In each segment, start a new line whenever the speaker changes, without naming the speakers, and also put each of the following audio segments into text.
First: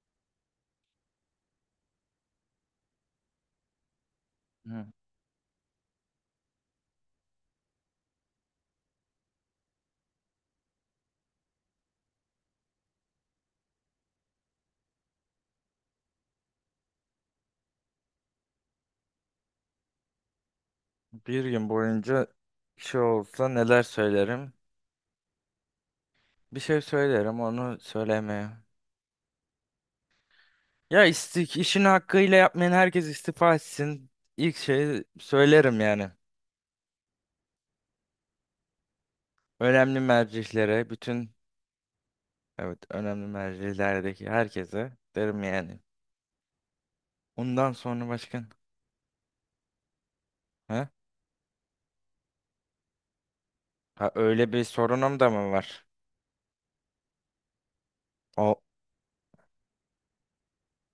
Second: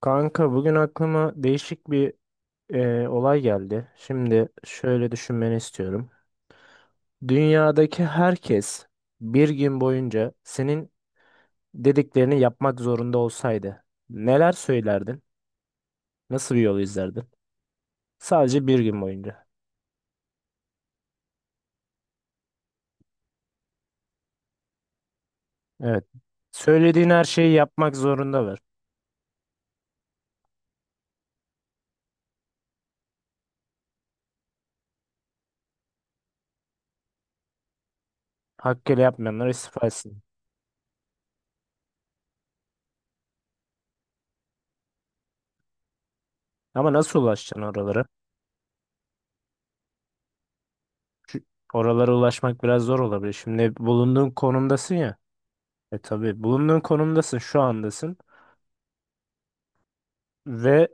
Kanka bugün aklıma değişik bir olay geldi. Şimdi
Hı.
şöyle düşünmeni istiyorum. Dünyadaki herkes bir gün boyunca senin dediklerini yapmak zorunda olsaydı neler söylerdin? Nasıl bir yol izlerdin? Sadece bir gün boyunca.
Bir gün boyunca şey olsa neler söylerim?
Evet.
Bir şey
Söylediğin her
söylerim
şeyi
onu
yapmak
söylemeye.
zorundalar.
Ya istik işini hakkıyla yapmayan herkes istifa etsin. İlk şeyi söylerim yani.
Hakkıyla yapmayanlar istifa
Önemli
etsin.
mercihlere, bütün evet önemli mercilerdeki herkese derim yani.
Ama nasıl ulaşacaksın
Ondan
oralara?
sonra başkan. Ha?
Oralara ulaşmak biraz zor olabilir. Şimdi
Ha
bulunduğun
öyle bir
konumdasın ya.
sorunum da mı var?
E tabii bulunduğun konumdasın, şu andasın.
O
Ve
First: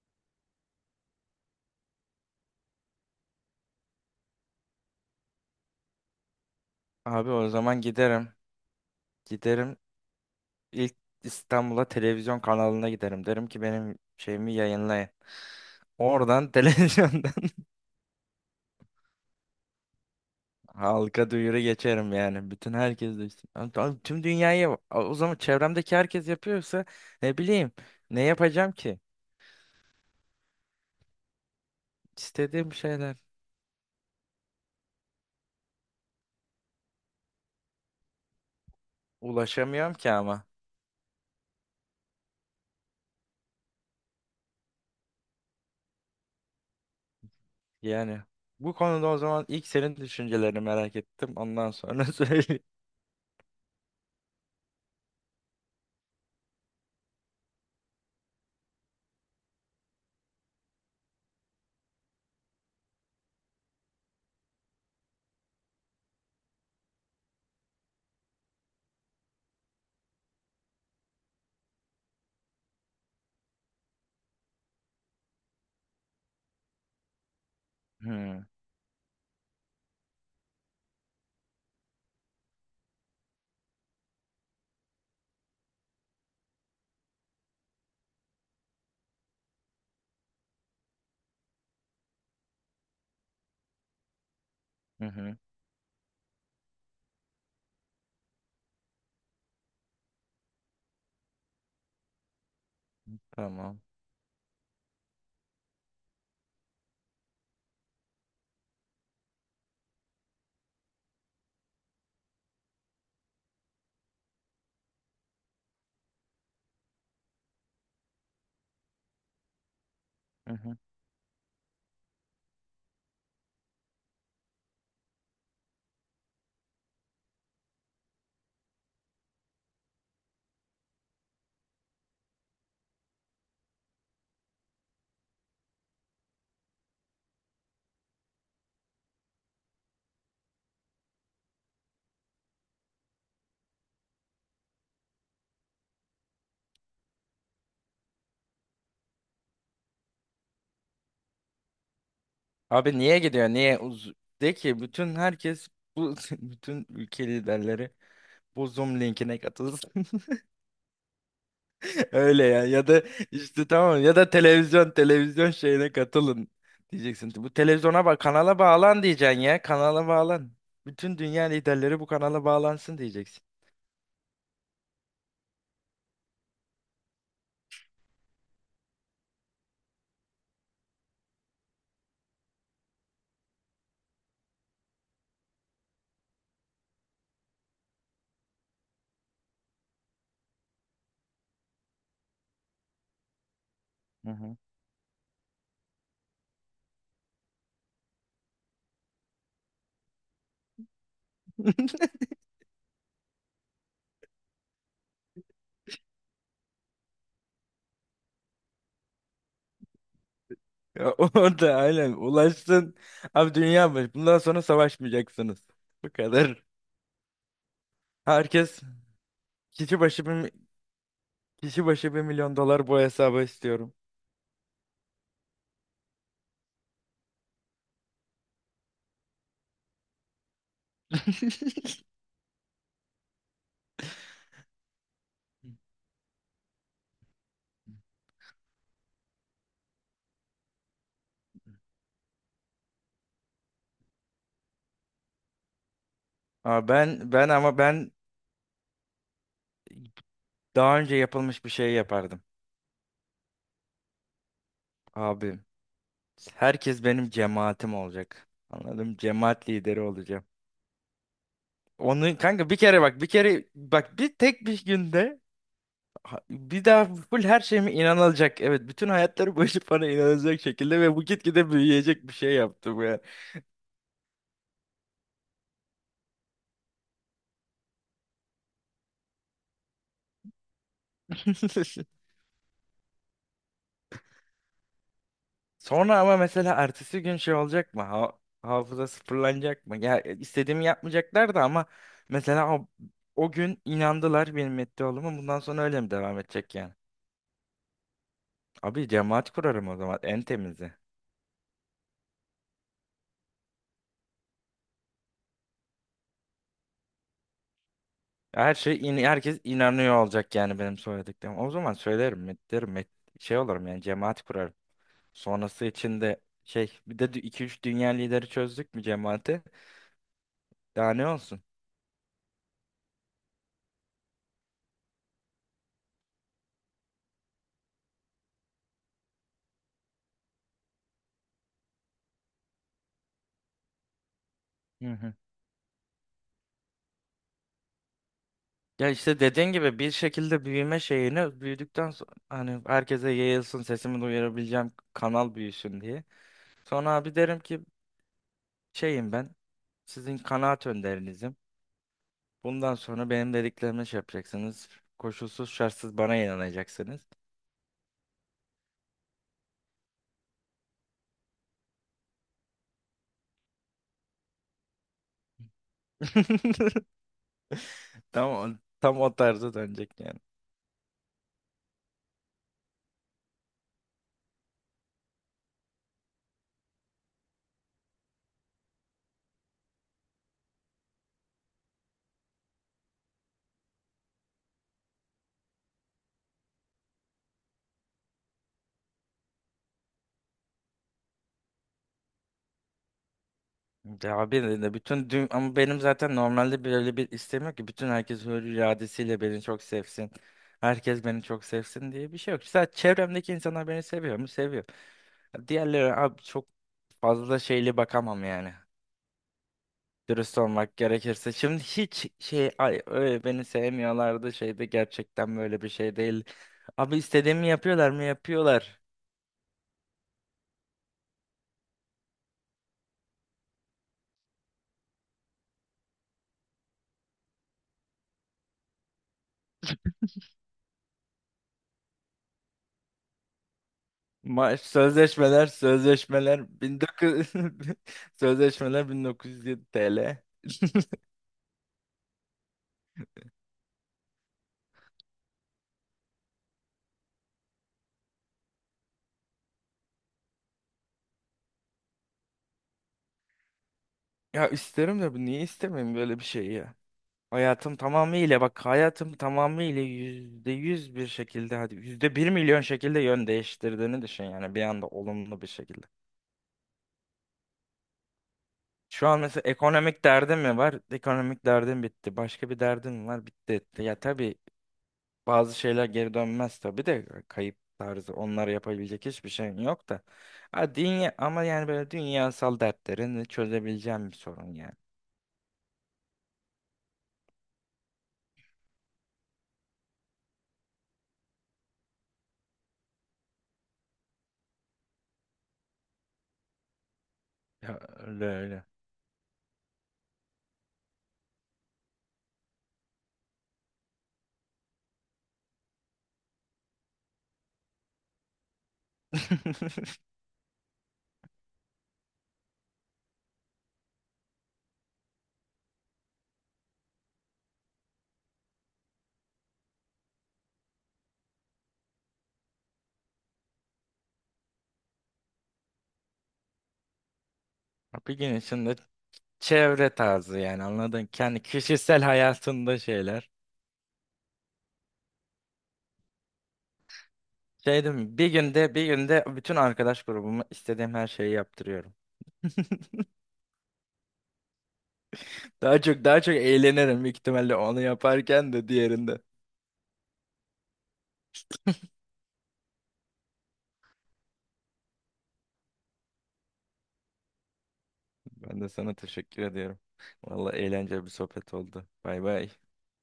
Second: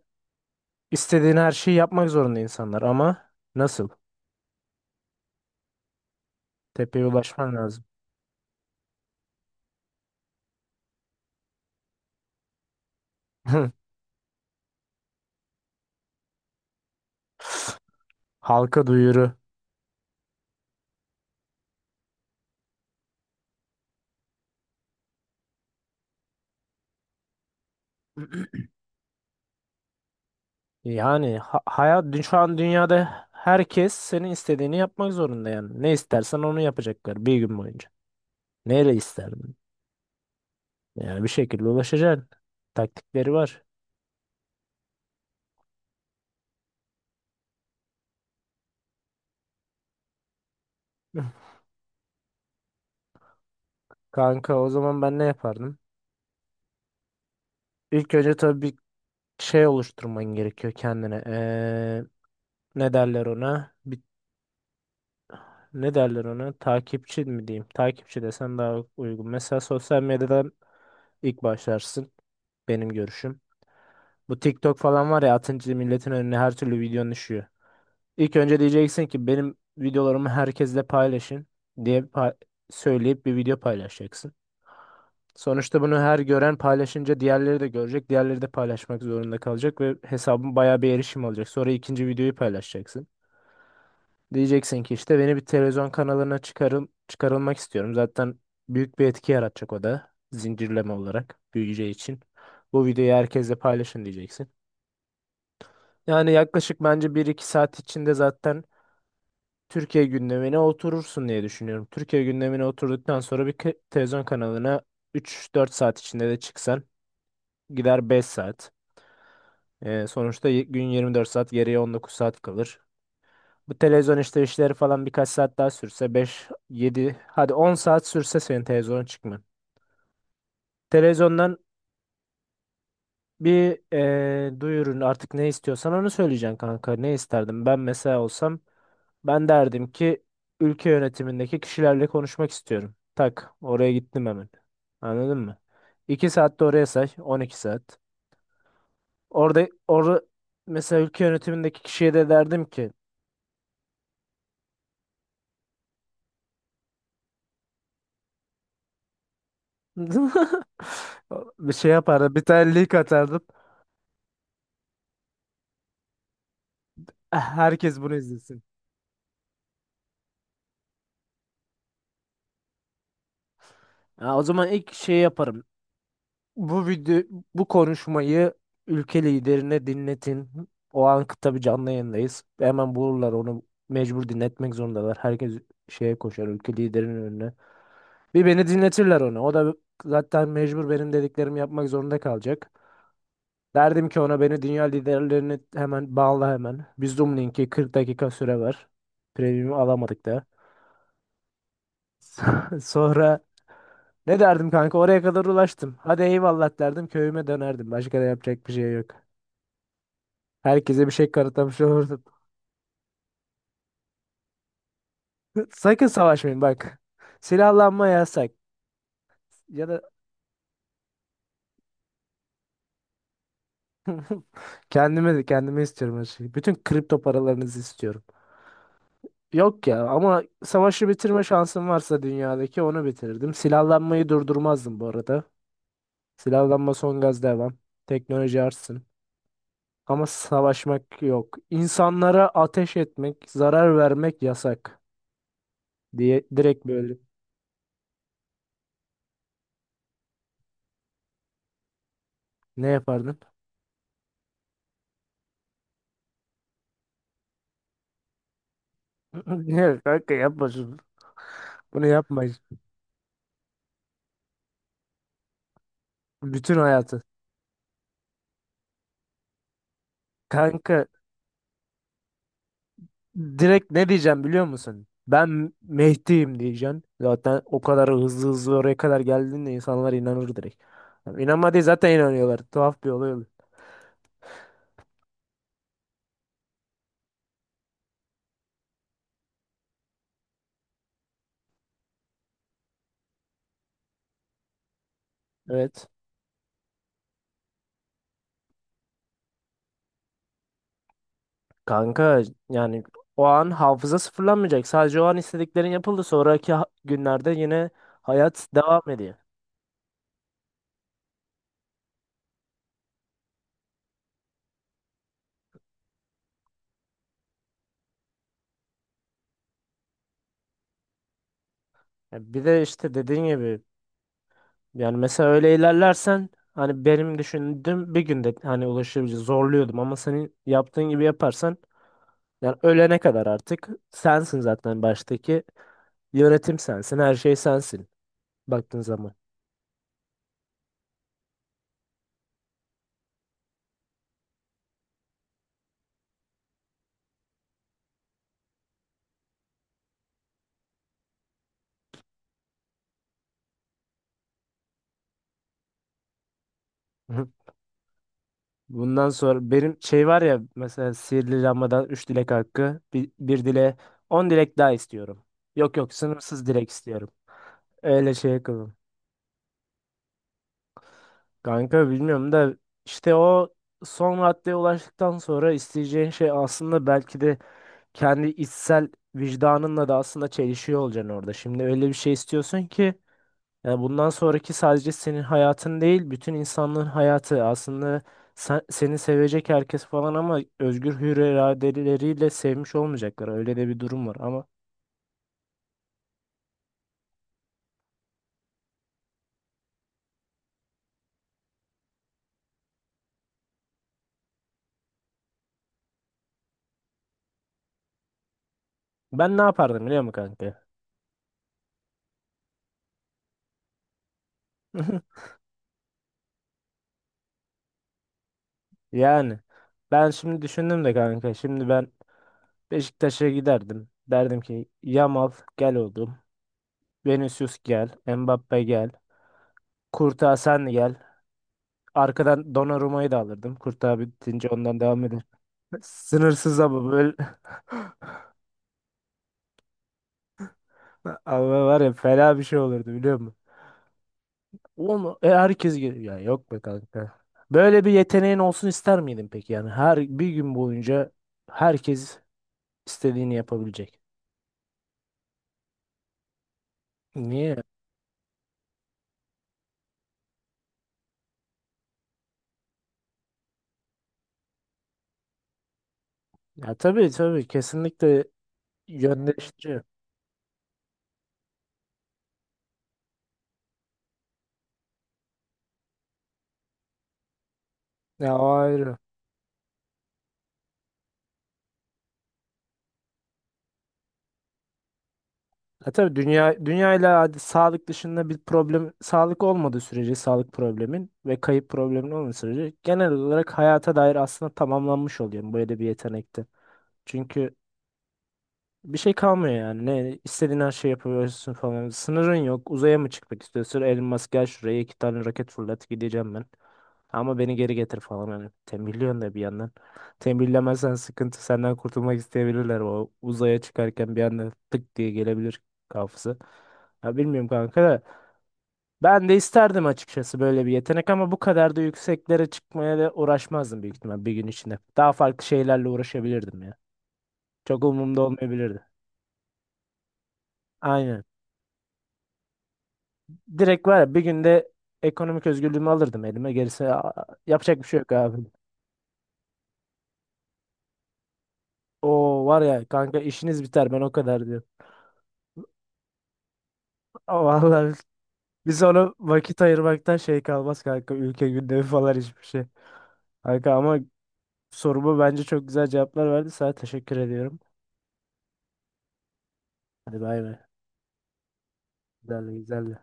İstediğin her şeyi yapmak zorunda insanlar ama nasıl? Tepeye
abi o
ulaşman
zaman
lazım.
giderim. Giderim ilk İstanbul'a televizyon kanalına giderim. Derim ki benim şeyimi yayınlayın. Oradan televizyondan
Halka duyuru.
halka duyuru geçerim yani. Bütün herkes duysun. Abi, abi tüm dünyayı o zaman çevremdeki herkes yapıyorsa ne bileyim, ne yapacağım ki?
Yani şu an
İstediğim şeyler.
dünyada herkes senin istediğini yapmak zorunda yani. Ne istersen onu yapacaklar bir gün boyunca. Neyle isterdin?
Ulaşamıyorum ki ama.
Yani bir şekilde ulaşacaksın. Taktikleri var.
Yani bu konuda o zaman ilk senin düşüncelerini merak ettim. Ondan sonra söyle.
Kanka o zaman ben ne yapardım? İlk önce tabii bir şey oluşturman gerekiyor kendine. Ne derler ona? Bir ne derler ona? Takipçi mi diyeyim? Takipçi desem daha uygun. Mesela sosyal medyadan ilk başlarsın. Benim görüşüm. Bu TikTok falan var ya, atınca milletin önüne her türlü videon düşüyor. İlk
Hı
önce diyeceksin ki benim videolarımı herkesle paylaşın diye söyleyip bir video paylaşacaksın. Sonuçta bunu her gören paylaşınca diğerleri de görecek. Diğerleri de paylaşmak zorunda kalacak ve hesabın bayağı bir erişim alacak. Sonra ikinci videoyu paylaşacaksın. Diyeceksin ki
hı
işte beni
hı.
bir televizyon kanalına çıkarılmak istiyorum. Zaten büyük bir etki yaratacak o da, zincirleme olarak büyüyeceği için. Bu videoyu herkesle
Tamam.
paylaşın diyeceksin. Yani yaklaşık bence bir iki saat içinde zaten Türkiye gündemine oturursun diye düşünüyorum. Türkiye gündemine oturduktan sonra televizyon kanalına üç dört saat içinde de çıksan, gider 5 saat. Sonuçta
Hı hı.
gün 24 saat, geriye 19 saat kalır. Bu televizyon işte işleri falan birkaç saat daha sürse, 5 yedi, hadi 10 saat sürse senin televizyona çıkman. Televizyondan bir duyurun, artık ne istiyorsan onu söyleyeceksin kanka. Ne isterdim? Ben mesela olsam ben derdim ki ülke yönetimindeki kişilerle konuşmak istiyorum. Tak oraya gittim hemen. Anladın mı? 2 saat de oraya say. 12 saat. Orada orada mesela ülke yönetimindeki kişiye de derdim ki
Abi niye gidiyor? Niye? De ki bütün herkes bu bütün ülke liderleri bu Zoom linkine katılsın.
bir şey yapardım. Bir
Öyle ya,
tane
ya
link
da
atardım.
işte tamam, ya da televizyon şeyine katılın diyeceksin. Bu
Herkes
televizyona
bunu
bak, kanala
izlesin.
bağlan diyeceksin, ya kanala bağlan. Bütün dünya liderleri bu kanala bağlansın diyeceksin.
Ha, o zaman ilk şey yaparım. Bu video, bu konuşmayı ülke liderine dinletin. O an tabii canlı yayındayız. Hemen bulurlar onu, mecbur dinletmek zorundalar. Herkes şeye koşar, ülke liderinin önüne. Bir beni dinletirler onu. O da zaten mecbur benim dediklerimi yapmak zorunda kalacak. Derdim ki
Hı
ona
hı.
beni dünya liderlerini hemen bağla hemen. Bir Zoom linki, 40 dakika süre ver. Premium'u alamadık. Sonra ne derdim kanka, oraya kadar ulaştım. Hadi eyvallah derdim, köyüme dönerdim. Başka da yapacak bir şey yok. Herkese bir
Ya
şey
orada
kanıtlamış
aynen
olurdum.
ulaştın. Abi dünya başı. Bundan sonra savaşmayacaksınız.
Sakın
Bu
savaşmayın
kadar.
bak. Silahlanma yasak.
Herkes
Ya da
kişi başı bir, kişi başı bir milyon dolar bu hesaba istiyorum.
kendime de, kendime istiyorum her şeyi. Bütün kripto paralarınızı istiyorum. Yok ya, ama savaşı bitirme şansım varsa dünyadaki, onu bitirirdim. Silahlanmayı durdurmazdım bu arada. Silahlanma son gaz devam. Teknoloji artsın. Ama savaşmak yok. İnsanlara ateş etmek, zarar vermek yasak diye,
Aa,
direkt böyle.
ben ben ama ben daha önce yapılmış bir şey yapardım.
Ne yapardın?
Abi herkes benim cemaatim olacak. Anladım. Cemaat
Ne
lideri
kanka,
olacağım.
yapmasın. Bunu
Onu
yapmayız.
kanka bir kere bak, bir kere bak, bir tek bir günde
Bütün
bir daha
hayatı.
full her şeyime inanılacak. Evet bütün hayatları boyunca bana inanılacak şekilde
Kanka,
ve bu gitgide büyüyecek bir şey yaptım ya.
direkt ne diyeceğim biliyor musun? Ben Mehdi'yim diyeceksin. Zaten o kadar hızlı hızlı oraya kadar geldiğinde insanlar inanır direkt. Yani İnanmadığı zaten, inanıyorlar. Tuhaf bir olay oluyor.
Sonra ama mesela ertesi gün şey olacak mı? Hafıza sıfırlanacak mı? Ya istediğimi yapmayacaklar da ama mesela o, o gün inandılar benim metti olduğuma. Bundan sonra öyle
Evet.
mi devam edecek yani? Abi cemaat kurarım o zaman, en temizi.
Kanka yani o an hafıza sıfırlanmayacak. Sadece o an istediklerin yapıldı. Sonraki günlerde yine hayat
Her
devam
şey
ediyor.
herkes inanıyor olacak yani benim söylediklerim. O zaman söylerim, derim, şey olurum yani, cemaat kurarım. Sonrası için de şey, bir de iki üç dünya lideri, çözdük mü cemaati? Daha ne olsun?
Ya bir de işte dediğin gibi, yani mesela öyle ilerlersen, hani benim düşündüğüm bir günde hani ulaşabileceğim, zorluyordum ama senin yaptığın gibi yaparsan yani ölene kadar artık sensin zaten,
Hı hı.
baştaki yönetim sensin, her şey sensin baktığın
Ya
zaman.
işte dediğin gibi bir şekilde büyüme şeyini büyüdükten sonra hani herkese yayılsın, sesimi duyurabileceğim kanal büyüsün diye. Sonra abi derim ki şeyim ben sizin kanaat önderinizim. Bundan sonra benim dediklerimi şey yapacaksınız. Koşulsuz şartsız bana inanacaksınız.
Bundan sonra benim şey var ya, mesela sihirli lambadan 3 dilek hakkı, bir dile 10 dilek daha istiyorum. Yok yok, sınırsız dilek istiyorum. Öyle
Tam,
şey yapalım.
tam o tarza dönecek yani.
Kanka bilmiyorum da, işte o son raddeye ulaştıktan sonra isteyeceğin şey aslında belki de kendi içsel vicdanınla da aslında çelişiyor olacaksın orada. Şimdi öyle bir şey istiyorsun ki, yani bundan sonraki sadece senin hayatın değil, bütün insanlığın hayatı. Aslında seni sevecek herkes falan, ama özgür hür iradeleriyle sevmiş olmayacaklar. Öyle de bir durum var
Ya abi
ama
de bütün ama benim zaten normalde böyle bir isteğim yok ki bütün herkes hür iradesiyle beni çok sevsin. Herkes beni çok sevsin diye bir şey yok. Sadece çevremdeki insanlar beni seviyor mu? Seviyor. Diğerleri abi çok fazla şeyli bakamam yani.
ben ne yapardım biliyor musun
Dürüst
kanka?
olmak gerekirse. Şimdi hiç şey öyle beni sevmiyorlardı şeyde, gerçekten böyle bir şey değil. Abi istediğimi yapıyorlar mı? Yapıyorlar.
Yani ben şimdi düşündüm de kanka. Şimdi ben Beşiktaş'a giderdim. Derdim ki Yamal, gel oğlum. Vinicius gel. Mbappe gel. Kurtağı sen gel. Arkadan Donnarumma'yı da alırdım. Kurtağı bitince
Maaş,
ondan devam eder.
sözleşmeler,
Sınırsız
sözleşmeler
ama böyle.
1900 sözleşmeler 1907 TL.
Ama var ya, fena bir şey olurdu biliyor musun? Oğlum herkes geliyor. Ya yok be kanka. Böyle bir yeteneğin olsun ister miydin peki? Yani her bir gün boyunca herkes istediğini yapabilecek.
Ya isterim de, bu niye istemeyeyim böyle bir şeyi ya.
Niye?
Hayatım tamamıyla, bak hayatım tamamıyla yüzde yüz bir şekilde, hadi yüzde bir milyon şekilde yön değiştirdiğini düşün yani, bir anda olumlu bir şekilde.
Ya tabii tabii, kesinlikle
Şu an mesela
yönlendirici.
ekonomik derdim mi var? Ekonomik derdim bitti. Başka bir derdim mi var? Bitti etti. Ya tabii bazı şeyler geri dönmez tabii de, kayıp tarzı
Ya
onlara
o ayrı.
yapabilecek hiçbir şeyin yok da. Ha, dünya, ama yani böyle dünyasal dertlerini çözebileceğim bir sorun yani.
Ya tabii, dünya dünyayla, hadi sağlık dışında bir problem, sağlık olmadığı sürece, sağlık problemin ve kayıp problemin olmadığı sürece genel olarak hayata dair aslında tamamlanmış oluyor böyle bir yetenekte. Çünkü
Ya öyle öyle.
bir şey kalmıyor yani. Ne istediğin her şeyi yapabiliyorsun falan. Sınırın yok. Uzaya mı çıkmak istiyorsun? Elon Musk gel şuraya, iki tane roket fırlat, gideceğim ben. Ama beni geri getir falan hani. Tembihliyorsun da bir yandan. Tembihlemezsen sıkıntı, senden kurtulmak isteyebilirler. O uzaya çıkarken bir anda tık diye gelebilir kafası. Ya bilmiyorum kanka da. Ben de isterdim açıkçası böyle bir yetenek, ama bu kadar da yükseklere çıkmaya da uğraşmazdım büyük ihtimal bir gün içinde. Daha farklı şeylerle uğraşabilirdim ya. Çok
Bir
umurumda
gün içinde
olmayabilirdi.
çevre tarzı yani, anladın.
Aynen.
Kendi kişisel hayatında şeyler.
Direkt var ya bir günde ekonomik özgürlüğümü alırdım elime. Gerisi, yapacak
Şey
bir
değil
şey yok
mi? Bir
abi.
günde, bir günde bütün arkadaş grubumu istediğim her şeyi yaptırıyorum.
O var ya kanka, işiniz biter ben o kadar diyorum.
Daha çok, daha çok eğlenirim büyük ihtimalle onu
Vallahi
yaparken de
biz ona
diğerinde.
vakit ayırmaktan şey kalmaz kanka, ülke gündemi falan hiçbir şey. Kanka ama soruma bence çok güzel cevaplar verdi. Sana teşekkür ediyorum.
Ben de sana teşekkür ediyorum.
Hadi bay
Vallahi
bay.
eğlenceli bir sohbet oldu. Bay bay.
Güzeldi güzeldi.